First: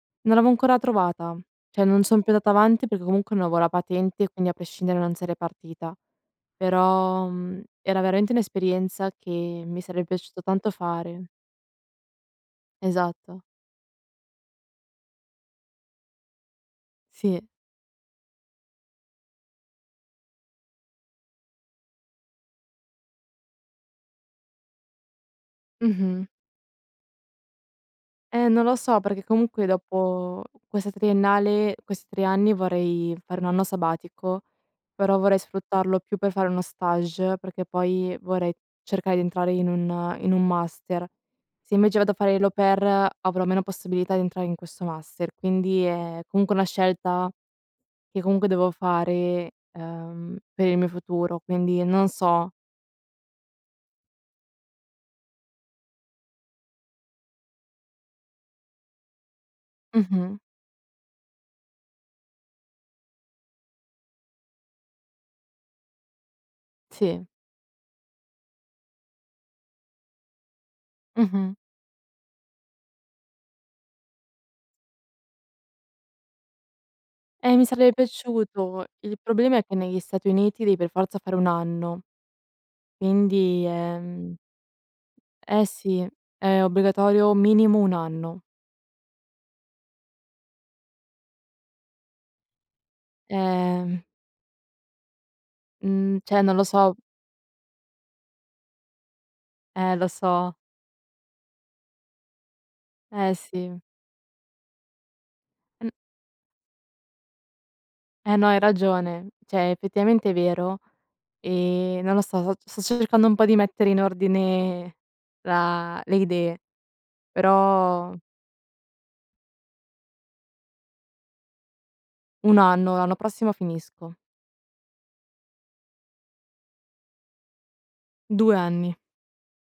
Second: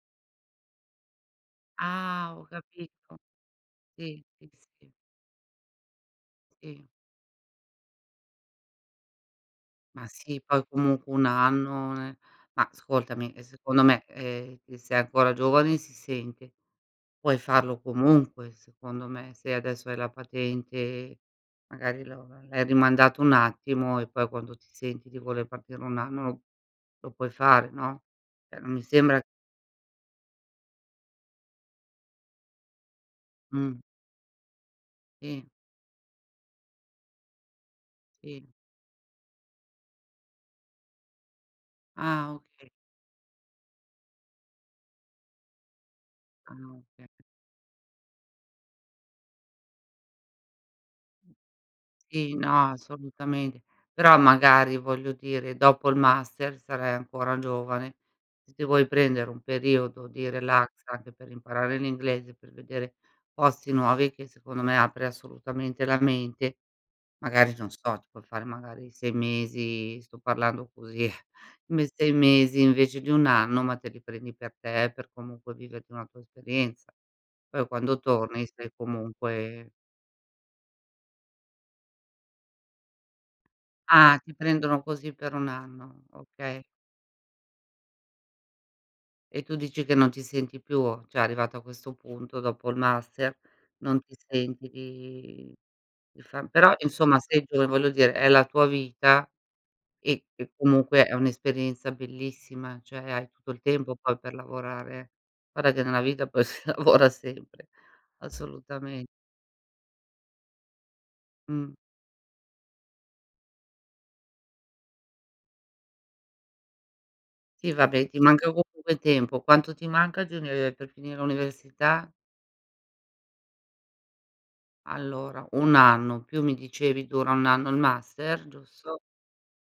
Non l'avevo ancora trovata. Cioè non son più Ah, ho andata avanti, perché capito. comunque non avevo la Sì, patente, sì, quindi a sì. prescindere, non sarei partita. I Però, mhmm, era veramente un'esperienza che mi sarebbe Ma piaciuto sì, poi tanto comunque, fare. 1- anno ne ma ascoltami, ehm, Esatto. secondo me, ehm, che sei ancora giovani si sente, puoi Sì. farlo comunque, secondo me. Se adesso hai la patente, magari lo l'hai rimandato un attimo e poi quando ti senti di voler partire 1 Mh-mh. anno, lo puoi fare, no? Eh, Ehm, non non lo mi so, sembra perché, comunque, dopo questa triennale questi 3 anni, vorrei fare 1 anno Mh. sabbatico, però vorrei I sfruttarlo più per fare uno stage, perché poi I vorrei cercare di entrare in un in un master. Se invece, vado a Ah, fare l' au okay. pair, avrò meno possibilità di entrare in questo master, quindi è Ah, comunque una okay. scelta, che comunque devo fare, ehm, per il mio futuro, quindi non Sì, so. no, assolutamente. Però, magari, voglio dire, dopo il master, sarai ancora giovane. Se ti vuoi prendere un periodo di Mh-mh. relax, anche per imparare l'inglese, per vedere posti nuovi, che, secondo me, apre assolutamente la mente. Sì. Magari, non so, ti puoi fare, magari, 6 mesi sto parlando così, Mh-mh. m 6 mesi invece di 1 anno, ma te li prendi per te, per comunque viverti una tua esperienza. Eh, mi Poi sare quando torni, stai piaciuto. Il problema è, comunque che negli Stati Uniti, devi per forza fare 1 anno. Quindi, Ah, ti ehm prendono così, per 1 Eh, anno, sì. okay. È obbligatorio minimo 1 anno. E tu dici, che non ti senti più, cioè, arrivato a questo punto, dopo il master, non Eh. ti senti di di Mhmm, cioè fa non lo però so, u insomma sei gio voglio dire, è la tua vita Eh, lo e che, so. comunque, è un'esperienza bellissima, cioè hai Eh, tutto il sì. tempo poi per lavorare eh. Guarda che, Mh. nella vita poi si lavora sempre, Eh, no, hai assolutame ragione. Cioè, effettivamente, è vero, Mh. ehm, non lo so, so sto cercando un po' di mettere in ordine la le idee. Eh, vabbè, Però ti manca comunque tempo. Quanto ti manca di unive per finire l'università? 1 anno. L'anno prossimo finisco. Allora, 1 anno, più mi dicevi dura 1 anno il master. 2 anni. Giusto?